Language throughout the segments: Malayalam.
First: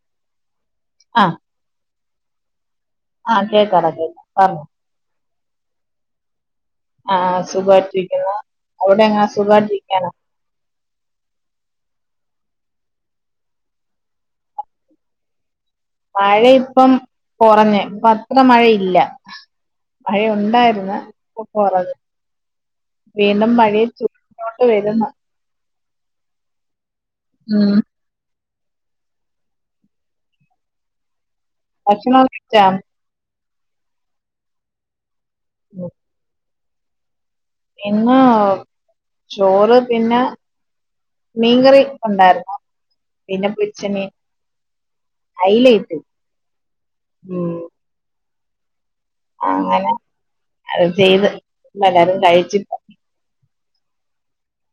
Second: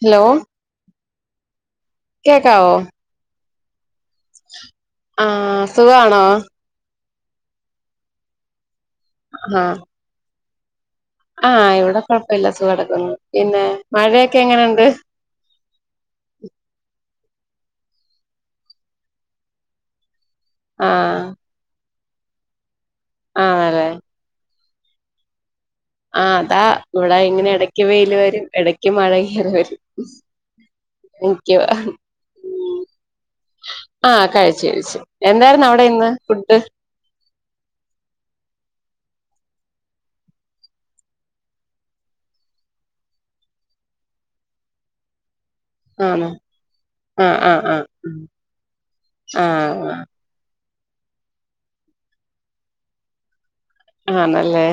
ഹലോ ആഹ് കേക്കാവോ? ആഹ് കേക്കാടാ കേക്കാം പറഞ്ഞോ ആഹ് സുഖണോ? ആഹ് സുഖവായിട്ടിരിക്കുന്നു. അവിടെങ്ങാ ആഹ് സുഖവായിട്ടിരിക്കണോ? ആഹ് ഇവിടെ കൊഴപ്പില്ല സുഖടിക്കൊന്നു, പിന്നെ മഴയൊക്കെ എങ്ങനുണ്ട്? മഴ ഇപ്പം കൊറഞ് ഇപ്പത്ര മഴയില്ല. മഴയുണ്ടായിര്നന്ന്, ആഹ് ഇപ്പൊ കൊറവ് വീണ്ടും ആണല്ലേ മഴിം [unintelligible] നോട്ട് വരുന്നു ആഹ് അതാ ഇവിടെ ഇങ്ങനെ ഉം എടക്ക് വെയിൽ വരും, എടക്ക് മഴയുംങ്ങനെ വെരും ന്കുവാ ഭക്ഷണം കഴിച്ചാ മ്, ആഹ് കഴിച്ച്, കഴിച്ച് എന്തായിരുന്നു അവിടെ ഉം. ഇന്ന് ഫുഡ്? ഇന്ന് ചോറ് പിന്നെ മീൻകറി ഉണ്ടായിരുന്നു പിന്നെ പൊര്ച്ച മീൻ അയിലയും ആണോ ആഹ് ആഹ് ആഹ് അങ്ങനെ ആഹ് അത് ചെയ്ത് എല്ലരും കഴിച്ചിപ്പൊ ആണല്ലേ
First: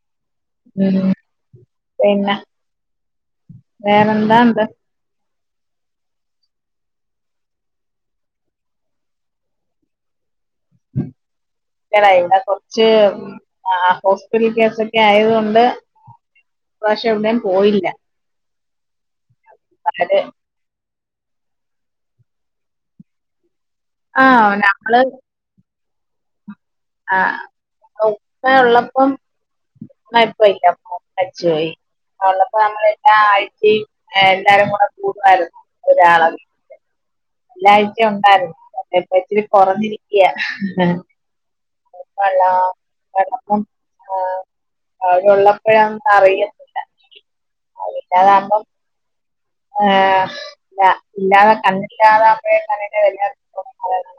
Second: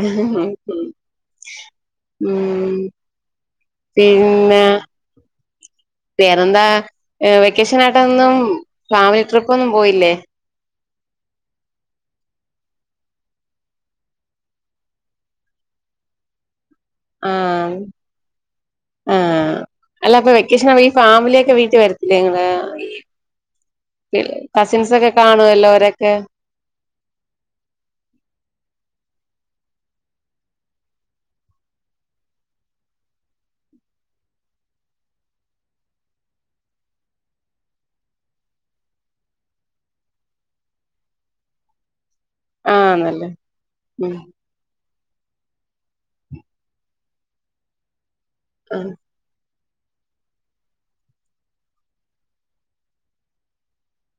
ഉ ഉം പിന്നെ മ് വേറെന്താ ഉണ്ട് പിന്നെ വേറെന്താ ഏ വെക്കേഷനായിട്ടൊന്നും ഫാമിലി ട്രിപ്പൊന്നും പോയില്ലേ? ല്ലടാ ഇവിടെ കൊർച്ച് ആഹ് ഹോസ്പിറ്റൽ കേസൊക്കെ ആയത് കൊണ്ട് ഇപ്പ്രാവശ്യം എവിടേം ആഹ് പോയില്ല ആഹ് അവര് അല്ലപ്പൊ വെക് ക്കേശനാവുമ്പോ ഈ ഫാമിലിയൊക്കെ വീട്ടി വരത്തില്ലേ ഇങ്ങളെ ആ ആഹ് നമ്മള് കസിൻസൊക്കെ കാണ് ണുവല്ലോരൊക്കെ ആഹ് ഉപ്പയുള്ളപ്പം ഉപ്പ ഇല്ലപ്പ മര്ച്ച് പോയി അഹ് ഉള്ളപ്പോ നമ്മളെല്ലാ ആഴ്ചയും എല്ലാരും കൂടെ കൂടുവായിരുന്നു ഒരാള വീട്ടി ല്ലായ്ച്ചയും ഉണ്ടായിരുന്നു പക്ഷേ ഇപ്പ ഇത്തിരി കൊറഞ്ഞിരിക്കയാ ഇപ്പള്ള ആഹ് നല്ലേ പട്ക്കം ഉം ആഹ് അവരുള്ളപ്പോഴൊന്നും അറിയത്തില്ല അതില്ലാതാവുമ്പം ആഹ് ആഹ് ഇല്ല ഇല്ലാതെ കണ്ണില്ലാതാവുമ്പഴേ കണ്ണിന്റെ വെലയറിയുന്ന് പറയ്ന്നെ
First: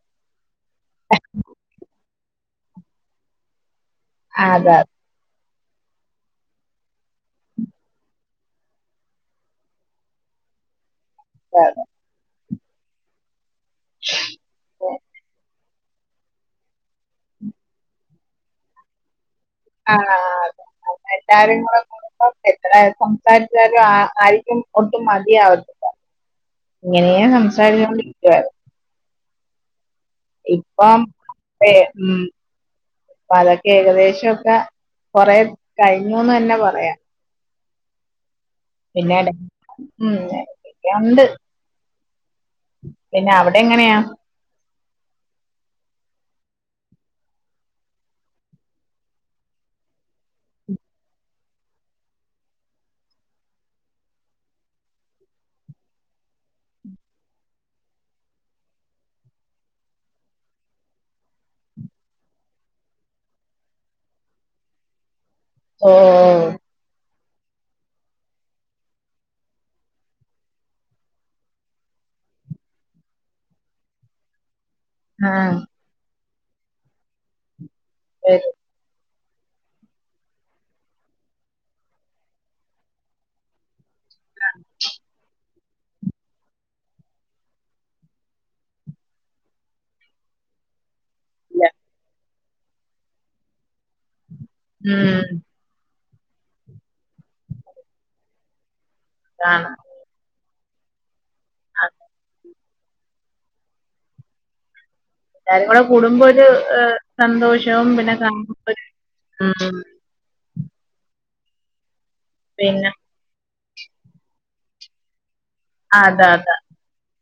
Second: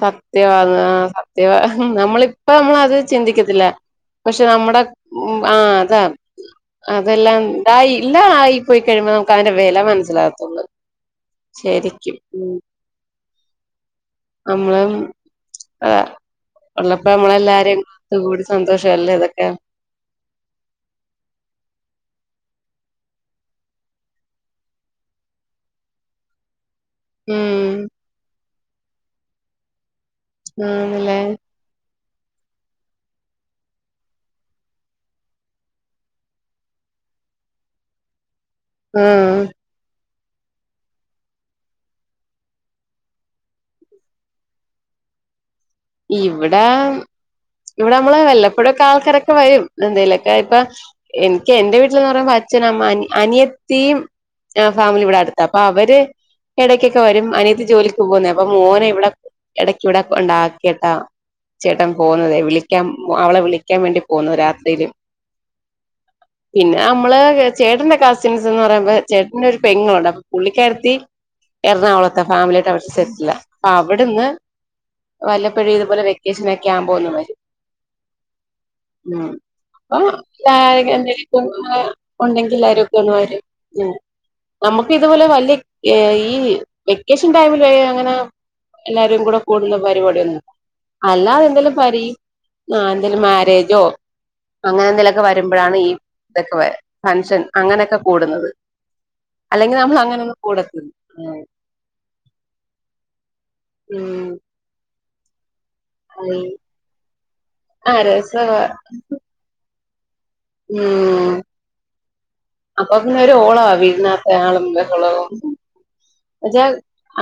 സത്യവാന്ന് ആഹ് സത്യവാ നമ്മളിപ്പ നമ്മളത് ചിന്തിക്കത്തില്ല പക്ഷെ അതെ നമ്മുടെ ഉം ആഹ് അതാന്ന് അതെല്ലാംണ്ടായില്ലാ ഇ പോയി കഴിയുമ്പോ നമുക്ക് അതിന്റെ വെല മനസ്സിലാവതുള്ളു അതെ അതെ ശെരിക്കും [inaudible] അമ്മളം അതാ ഉള്ളപ്പോ നമ്മളെല്ലാരും ഒത്കൂടി സന്തോഷല്ലേ ഇതൊക്കെ ആഹ് അതെ അതെല്ലാരും കൂടെ കൂടുമ്പം എത്ര സംസാരിച്ചാലും ആഹ് ആരിക്കും ഒട്ടും മതിയാവില്ല ഇങ്ങനെയേ ഉം സംസാരിച്ചോണ്ടിരിക്കുവായിരുന്നു ഇപ്പം ആണല്ലേ ഏ ഉം അപ്പൊ അതൊക്കെ ഏകദേശൊക്കെ കൊറെ കഴിഞ്ഞുന്ന് തന്നെ പറയാം പിന്നെട ആഹ് ഉം ഉണ്ട് പിന്നെ അവിടെ എങ്ങനെയാ ഇവിടെ ഇവിടെ നമ്മള് വല്ലപ്പോഴും ആൾക്കാരൊക്കെ വരും എന്തെലൊക്കെ ഇപ്പൊ എനിക്ക് എന്റെ വീട്ടിലന്ന് പറയുമ്പോ അച്ഛന അമ്മ അനിയത്തിയും ആഹ് ഫാമിലി ഇവിടെ അടുത്ത അപ്പൊ അവര് ഇടയ്ക്കൊക്കെ വരും അനിയത്ത് ജോലിക്ക് പോകുന്നേ അപ്പ മോന ഇവിടെ ഇടയ്ക്ക് ഇവിടെ ഉണ്ട കേട്ടാ ചേട്ടൻ പോകുന്നതേ വിളിക്കാൻ അവളെ വിളിക്കാൻ വേണ്ടി പോകുന്നു രാത്രിൽ ഓ പിന്നെ നമ്മള് ചേട്ടന്റെ കസിൻസ് എന്ന് പറയുമ്പോ ചേട്ടന്റെ ഒരു പെങ്ങുണ്ട് അപ്പൊ പുള്ളിക്കാരിത്തി എറണാകുളത്തെ ഫാമിലിയ ആയിട്ട് അവടെ സെറ്റില്ല അപ്പ അവിടുന്ന് ആ വല്ലപ്പഴ ഇതുപോലെ വെക്കേഷൻ ഒക്കെ ആവുമ്പോ ഒന്നവരും ഏഹ് ഉം അപ്പ എന്തായാലും ഉണ്ടെങ്കിൽ ആരുംക്കണര നമുക്ക് ഇതുപോലെ വലിയ ഈ വെക്കേഷൻ ടൈമിൽ അങ്ങനെ എല്ലാരും കൂടെ കൂടുന്ന [unintelligible] അല്ല അതെന്തേലും പരി ആഹ് എന്തേ മാരേജോ അങ്ങനെ ഉം എന്തെലുമൊക്കെ വരുമ്പോഴാണ് ഈ ഇതൊക്കെ ഫൻഷൻ അങ്ങനെയൊക്കെ കൂടുന്നത് അല്ലെങ്കിൽ നമ്മൾ അങ്ങനെ ഒന്ന് കൊടുക്കുന്നു ആഹ് ഉം എല്ലാരും കൂടെ കൂടുമ്പോ ഒരു സന്തോഷവും ആ പിന്നെ രസവാ കാണുമ്പ ഉം ഉം പിന്നെ അപ്പൊ പിന്നൊരു ഓളവ വീടന്നാത്തെ ആളും ബഹളവും അതെ അതെ വച്ചാ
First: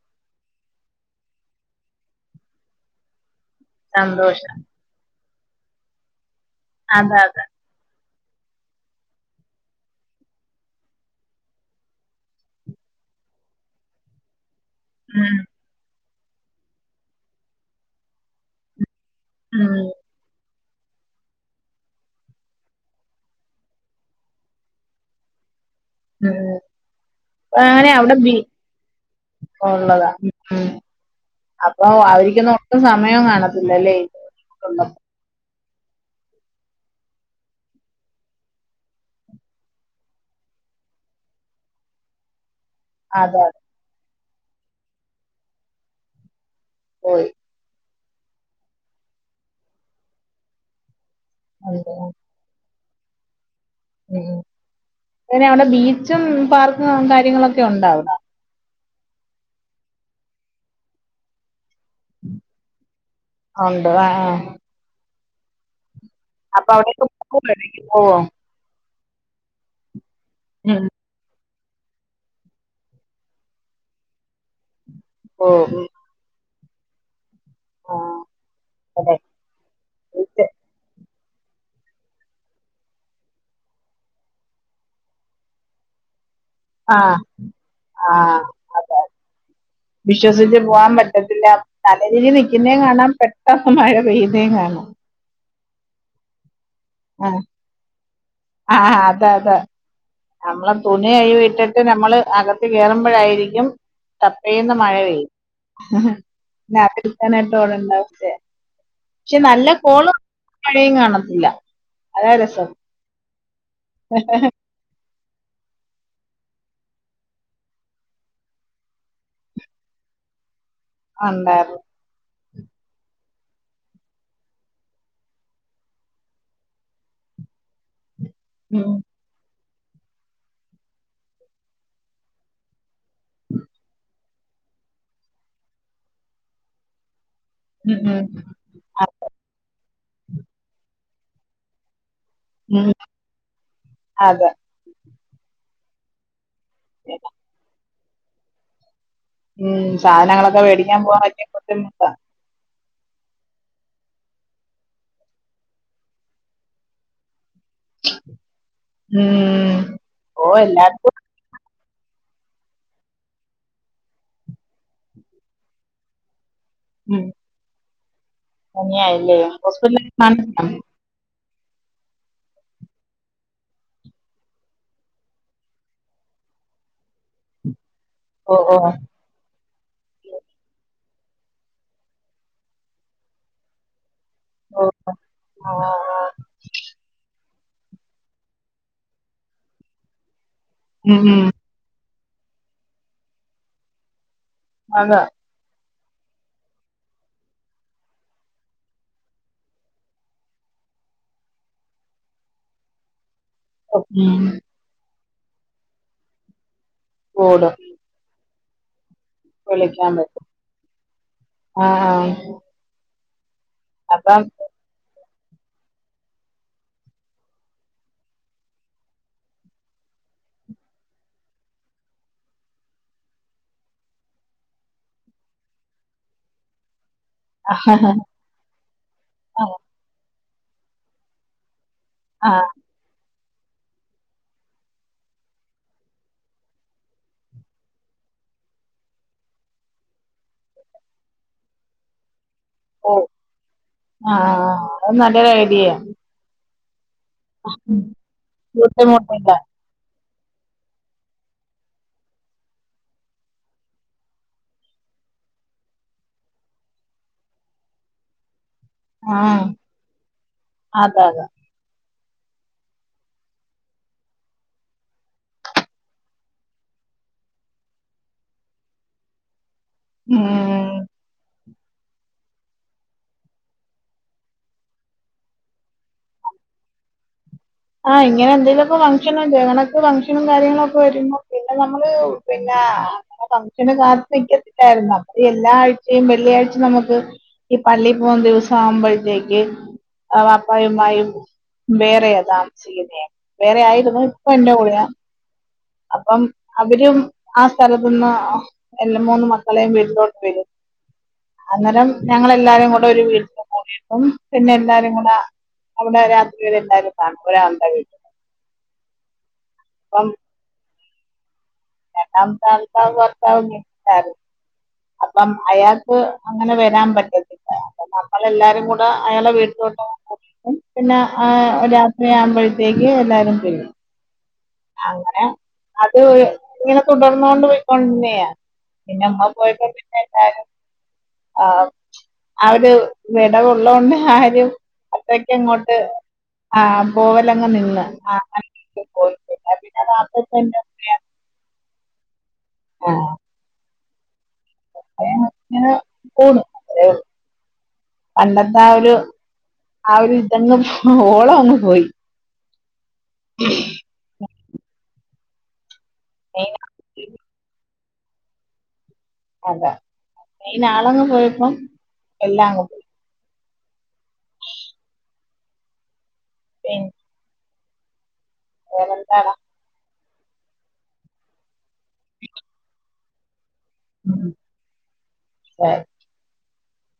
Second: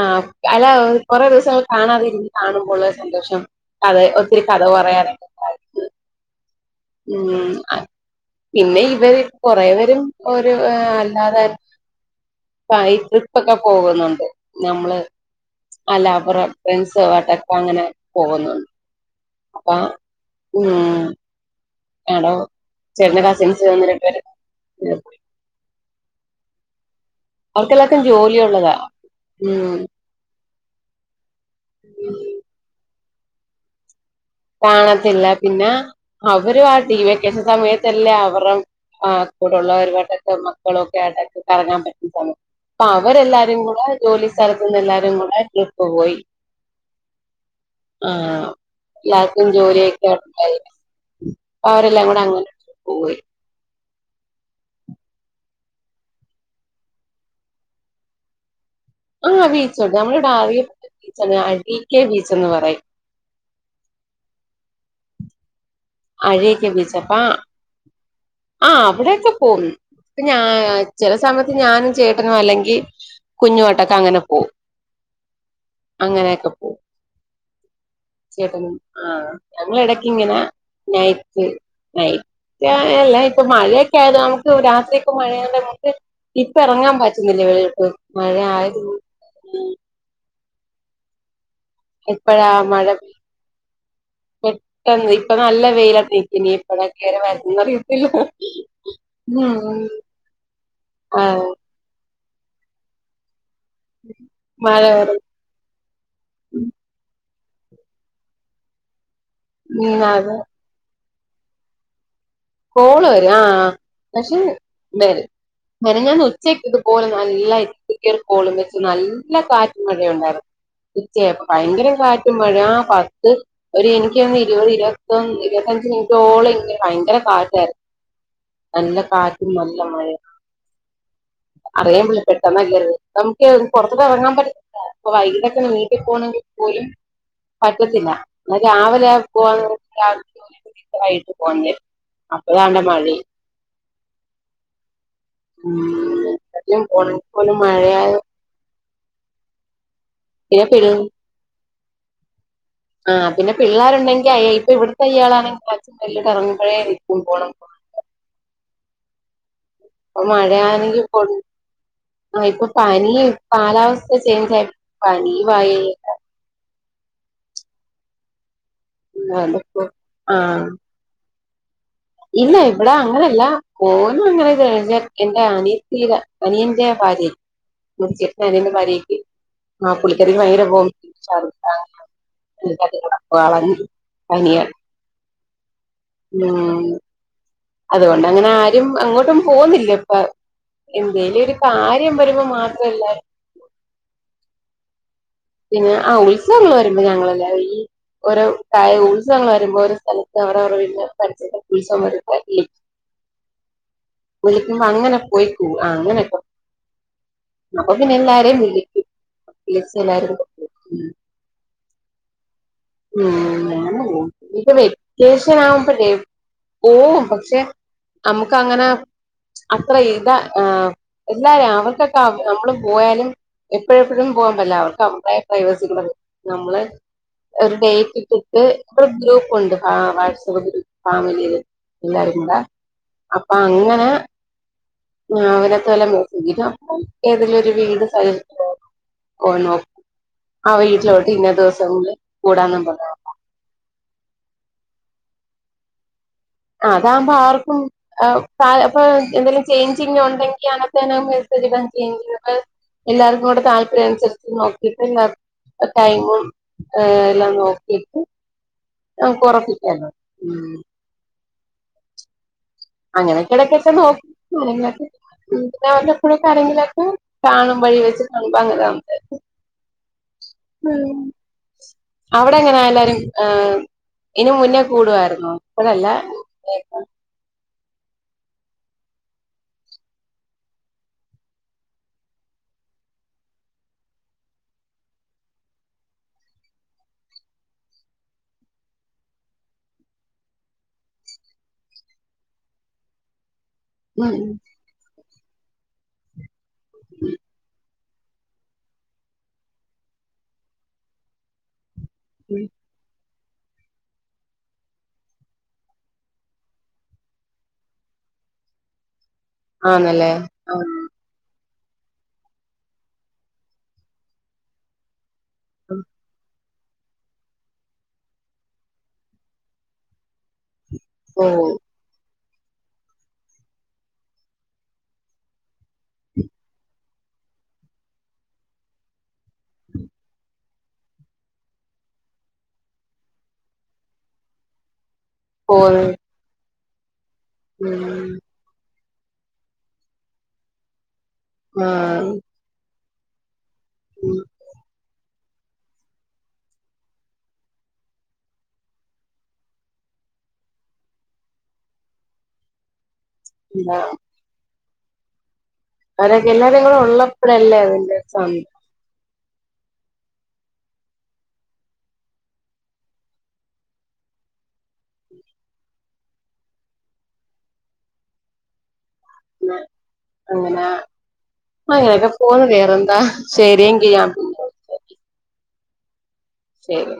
ആഹ് അല്ല കൊറെ ദിവസങ്ങൾ കാണാതിരിക്ക കാണുമ്പോള്ള സന്തോഷം കഥ ഒത്തിരി സന്തോഷം കഥ പറയാന അതെ ഉം അതെ പിന്നെ ഇവര് കൊറെവരും ഒരു അല്ലാതെ പയ് ട്രിപ്പൊക്കെ പോകുന്ന്ണ്ട് ഞമ്മള് ഉം അല്ലാവരെ ഫ്രണ്ട്സ്സൊട്ടക്കെ അങ്ങനെ പോകുന്നുണ്ട് അപ്പ ഉം ഉം ആടോ ചെല കസിൻസ് ഒന്ന് രണ്ട് പേര് ഉം ഉം പ്പാഅങ്ങനെ അവർക്കെല്ലാർക്കും അവിടെ ബിൽ ജോലി ഉള്ളതാ ഉം ക്കൊള്ളതാ ഉം അപ്പൊ അവരിക്കൊന്നും ഒട്ടും സമയോം കാണത്തില്ലല്ലെ കാണത്തില്ല പിന്നെ അവരും ആഹ് ടീ വെക്കേഷ സമയത്തല്ലേ അവറെ ആഹ് കൂടെള്ളവരുവാട്ടൊക്കെ മക്കളൊക്കെ ആയിട്ട്ക്കെ കറങ്ങാൻ പറ്റുന്ന് സമയം ആഹ് അതെ അവരെല്ലാരും കൂടെ ജോലി സ്ഥലത്ത്ന്നെല്ലാരും കൂടെ ട്രിപ്പ് പോയി പോയ്‌ ആഹ് ല്ലാർക്കും ജോലിയൊക്കെണ്ടല്ലൊ അപ്പ അവരെല്ലാം ഉം കൂടെ അങ്ങനെ ട്രിപ്പ്‌ പോയി ഉം പിന്നെ അവിടെ ബീച്ചും പാർക്കും കാര്യങ്ങളൊക്കെ ഉണ്ടാവടെ ആഹ് ബീച്ചുണ്ട് നമ്മളിവ്ടെ അറിയപ്പെട്ട ബീച്ചാണ് അഴീക്കെ ബീച്ചെന്ന് പറയും ഒണ്ട് ആഹ് അഴീക്കെ അപ്പൊ അവിടേക്ക് ബീച്ചപാ പോവോ ഇടക്ക് പോവോ ആഹ് അവിടെ‌ക്കെ പോവും പ്പംഞാ ഉം ചെല സമയത്ത് ഞാനും ചേട്ടനും അല്ലെങ്കി കുഞ്ഞുവാട്ടൊക്കെ അങ്ങനെ പോം ഓ ഉം അങ്ങനെയക്കെ പോം ആഹ് ചേട്ടനും അതെ ആഹ് ഞങ്ങളെടക്കിങ്ങനെ ബീച്ച് നൈറ്റ്‌ നൈറ്റാ ഇല്ല ഇപ്പൊ മഴയൊക്കെ ആയത് നമുക്ക് രാത്രിയൊക്കെ മഴയാണ്ട് നമ്മക്ക് ഇപ്പം എറങ്ങാൻ ആഹ് പറ്റുന്നില്ല വെളിലോട്ട് ആഹ് മഴയായത്കൊണ്ട് അതെ വിശ്വസിച്ച് പോകാൻ പറ്റത്തില്ല നല്ല രീതിൽ എപ്പഴാ നിൽക്കുന്നേം മഴ കാണാം പെട്ടെന്ന് മഴ പെയ്യുന്നേം കാണാം ഇപ്പ നല്ല വെയിലത്ത് നിക്കിനി എപ്പഴാ കേറി ആ വരുന്നെന്നറിയത്തില്ല ഉം ഞമ്മളെ ആഹ് തുണികഴുവിയിട്ട് ന്ന്ട്ട് ഞമ്മള് അകത്ത് കേറുമ്പോഴായിരിക്കും ഠപ്പേന്ന് മഴ പെയ്യും ന്നതെടുക്കാനായിട്ട് ഓടൺണ്ടാവുംല്ലെ ക്ഷെ നല്ല ഉം കോളും അതെ മഴയും കാണത്തില്ല അതാ രസം കോള് വെരും ആഹ് പഷെ വെരും മെനഞ്ഞാന്ന് ഉച്ചയ്ക്ക് ഇതുപോലെ നല്ല ഇരുട്ടിക്കലും കോളും വെച്ച് നല്ല കാറ്റുംമഴേം ഒണ്ടായിരുന്നു ഉച്ചയായപ്പോ ഉണ്ടായിരുന്നു ഭയങ്കര കാറ്റ് റ്റുംമഴ ആഹ് പത്ത് ഒരു എനിക്കോന്ന് ഇരുപത് ഇരുപത്തൊന്ന് ഇരുപത്തഞ്ച് മിനിറ്റോളം ഇങ്ങനെ ഭയങ്കര കാറ്റാരുന്ന് ഉം നല്ല കാറ്റും നല്ല മഴേം അറിയാൻ വയ്യ പെട്ടെന്നല്ലെത് നമു‌ക്കെ ഒന്ന് പൊറത്തോട്ടിറങ്ങാൻ പറ്റത്തിൽ റ്റാ വൈകിട്ടക്കൊന്ന് വീട്ടി പോണെങ്കി പോലും ഉം പറ്റത്തില്ല ഉം. നല്ല് രാവിലെ അ- പോവാന്ന് വെച്ച ജോലിയക്കെ തീർത്ത് വൈട്ട് പോകന്ന് വിചാരിക്കും അപ്പോതാണ്ടെ ഉം. മഴയും അതെ ആഹ് എട്ലേം പോണേൽ പോലും മഴയാ ഉം സാധനങ്ങളക്കെ പിന്നെ മേടിക്കാൻ പി പോവാനെക്കെ ബുദ്ധിമുട്ടാ ആഹ് പിന്നെ പിള്ളേരുണ്ടെങ്കി അയ് ഇപ്പവിടുത്തെ ഇയാളാണെങ്കി അച്ഛൻ വെളിലൊട്ടിറങ്ങുമ്പഴേ നിക്കും പോണം പോണം ഉം പ്പം ഓ മഴയാണെങ്കി എല്ലാവർക്കും കൊൺ ആഹ് ഇപ്പപനിം കാലാവസ്ഥ ചേഞ്ചായ് പനിം ആയ് ഉം പനിയായല്ലേ എന്തൊക്കോ ഹോസ്പിറ്റലിൽ ആഹ് കാണിച്ചില്ലേ ഇല്ല ഇവിടെ അങ്ങനെയല്ല ഓനങ്ങനെ കഴിഞ്ഞാ എന്റെ അനിയത്തീടെ അനിയന്റെ ഭാര്യ എന്റെ ചേട്ടന്റെ ഓ അനിയന്റെ ഓ ഭാര്യക്ക് ആഹ് പുള്ളിക്കാരിക്ക് ഭയങ്കര വോമിറ്റിംഗ് ശർദ്ധി ആഹ് ആഹ് ഈ ഭാഗത്ത് കൂടെ വളഞ്ഞ് പനിയാ ഓ ഒ ഓ ഉം അതുകൊണ്ടങ്ങനെ ആരും എങ്ങോട്ടും പോന്നില്ലിപ്പ ഉം എന്തേലും ഉം ഒര് കാര്യം വരുമ്പോ മാത്രം ല്ലാരും അതെ പിന്നെ ആ ഉത്സവങ്ങങ്ങൾ വരുമ്പോ ഞങ്ങളല്ല ഈ ഓരോ ക ഉത്സവങ്ങൾ വരുമ്പോ ഒരു സ്ഥലത്ത് അവരവരുടെ വീടീൻ്റെ പരിസരത്തൊക്കെ ഉത്സവം വരുംമ്പോ ഉം അങ്ങനെ പോയിക്കൂ ആഹ് അങ്ങനൊക്കെ ഓടും അപ്പം പിന്നെല്ലാരെയും വിളിക്കും വിളിച്ച് വിളിക്കാൻ എല്ലാരും പറ്റും ആഹ് ആഹ് ഉം ഇപ്പേ വെ കേശനാവുമ്പല്ലെ പോവും പക്ഷെ നമുക്ക് അങ്ങനെ അത്ര ഇതാ എല്ലാരും അവർക്കൊക്കെ നമ്മള് പോയാലും എപ്പോഴെപ്പോഴും പോകാൻ പറ്റില്ല അവർക്ക് അവര്ടെ പ്രൈവസികള് നമ്മള് ഒരു ഡേറ്റ് ഇട്ടിട്ട് ഇപ്പം ഗ്രൂപ്പുണ്ട് ആ വാട്സപ്പ് ഗ്രൂപ്പ് ഫാമിലിയിൽ ആ ഇല്ലാരന്താ അപ്പൊ അങ്ങനെ അവനത്പോലെ നോക്കി ഇത് ഏതെങ്കിലും ഒരു വീട് ഓ [unintelligible] ആ വീട്ടിലോട്ട് ഇന്ന ദിവസം കൂടാന്നും പറഞ് ഓ ആഹ് ആഹ് അത് നല്ലൊരു ഐഡിയെ ആ അതകുമ്പോ ആർക്കും ആഹ് അപ്പം ബുദ്ധിമുട്ടില്ല എന്തെങ്കിലും ചേഞ്ചിങ് ഉണ്ടെങ്ക്യാണ് [unintelligible] മെസെജ്ടാൻ [unintelligible] എല്ലാവർക്കുംടെ താല്പര്യം അനുസരിച്ച് നോക്കിട്ട് [unintelligible] ടൈമും എല്ലാം നോക്കിട്ട് നമുക്ക് ഒറപ്പിക്കാല്ലോ അത അത അങ്ങനെയൊക്കെ ഇടക്കൊക്കെ നോക്കും എന്നിട്ട് ഉം രാവിലെ എപ്പയോ [unintelligible] കാണുമ്പയേ [unintelligible] അങ്ങനാവും ഉം അവിടെ എങ്ങനെ എല്ലാരും ആഹ് ഇതിന് മുന്നേ കൂടുവായിരുന്നോ ഇപ്പഴല്ല മുന്നേ ഒക്കെ ആഹ് ഇങ്ങനെ എന്തെലുമൊക്ക ഫംഗ്ഷൻ ഇതെ കണക്ക് ഫംഗ്ഷനും കാര്യങ്ങളും ഒക്കെ വരുമ്പോ പിന്നെ നമ്മള് പിന്നെ ആഹ് ഫംഗ്ഷന് കാത്ത് നിക്കത്തില്ലായിരുന്നോ അപ്പം ഈ എല്ലാ ആഴ്ച്ചയും വെള്ളിയാഴ്ച്ച നമുക്ക് ഈ പള്ളി പോകുന്ന ദിവസം ആവുമ്പോഴത്തേക്ക് ആ വാപ്പായും ഉമ്മായും വേറെയാ താമ സിക്കുന്നേ വേറെ ആയിരുന്നു ഇപ്പൊ ഉം എന്റെ കൂടയാ അപ്പം അവരും ആ സ്ഥലത്ത് ന്ന് ആഹ് രണ്ട് മൂന്ന് മക്കളെയും വീട്ടിലോട്ട് വരും അന്നേരം ഞങ്ങൾ എല്ലാരും കൂടെ ഒരു വീട്ടിൽ കൂടിയിട്ട് അപ്പം പിന്നെ എല്ലാരും കൂടെ അവിടെ രാത്രി വരെ എല്ലാവരും കാണും ഒരാള്ടെ വീട്ടിൽ അപ്പം ആണ്ല്ലേ ആഹ് രണ്ടാമത്തെ ആളുടെ ഭർത്താവ് ഗൾഫിൽ ആയിരുന്നു അപ്പം അയാൾക്ക് അങ്ങനെ വരാൻ പറ്റത്തില്ല അപ്പോൾ നമ്മൾ എല്ലാരും കൂടെ അയാളെ വീട്ടിലോട്ടങ്ങ് പോകും പിന്നെ ഓ ആഹ് രാ വിലെ ആവുമ്പഴ്ത്തേക്ക് എല്ലാരും പിരിയും അങ്ങനെ അത് ഒര് ഇങ്ങനെ തുടർന്നോണ്ട് പോയികൊണ്ടിരുന്നയാ പിന്നെ ഉമ്മ പോയപ്പോ പിന്നെ എല്ലാരും ആഹ് ആ ഒരു വിടവുള്ളോണ്ട് ആരും അത്രക്ക് അങ്ങോട്ട് പോയി ആ പോവലങ്ങ് നിന്ന് ഉം ആ [unintelligible] [unintelligible] ആഹ് ആഹ് ഉം അങ്ങനെ പോണ് അത്രേ ഒള്ളൂ പണ്ടത്തെ ആ ഒരു ആ ഒരു ഇതങ്ങ് ഓളം അങ്ങ് പോയി [unintelligible] അവരൊക്കെ മെയിൻ എല്ലാവരും കൂടെ ഉള്ളപ്പോഴല്ലേ അതിന്റെ ഒരു സ അതെ മെയിൻ ആളങ്ങ് പോയപ്പോ എല്ലാം അങ്ങ് പോയി പി വേറെന്താടാ അ അങ്ങന അങ്ങനെക്കാ പോണ് വേറെന്താ ശരി എങ്കിൽ ശെരി ശരി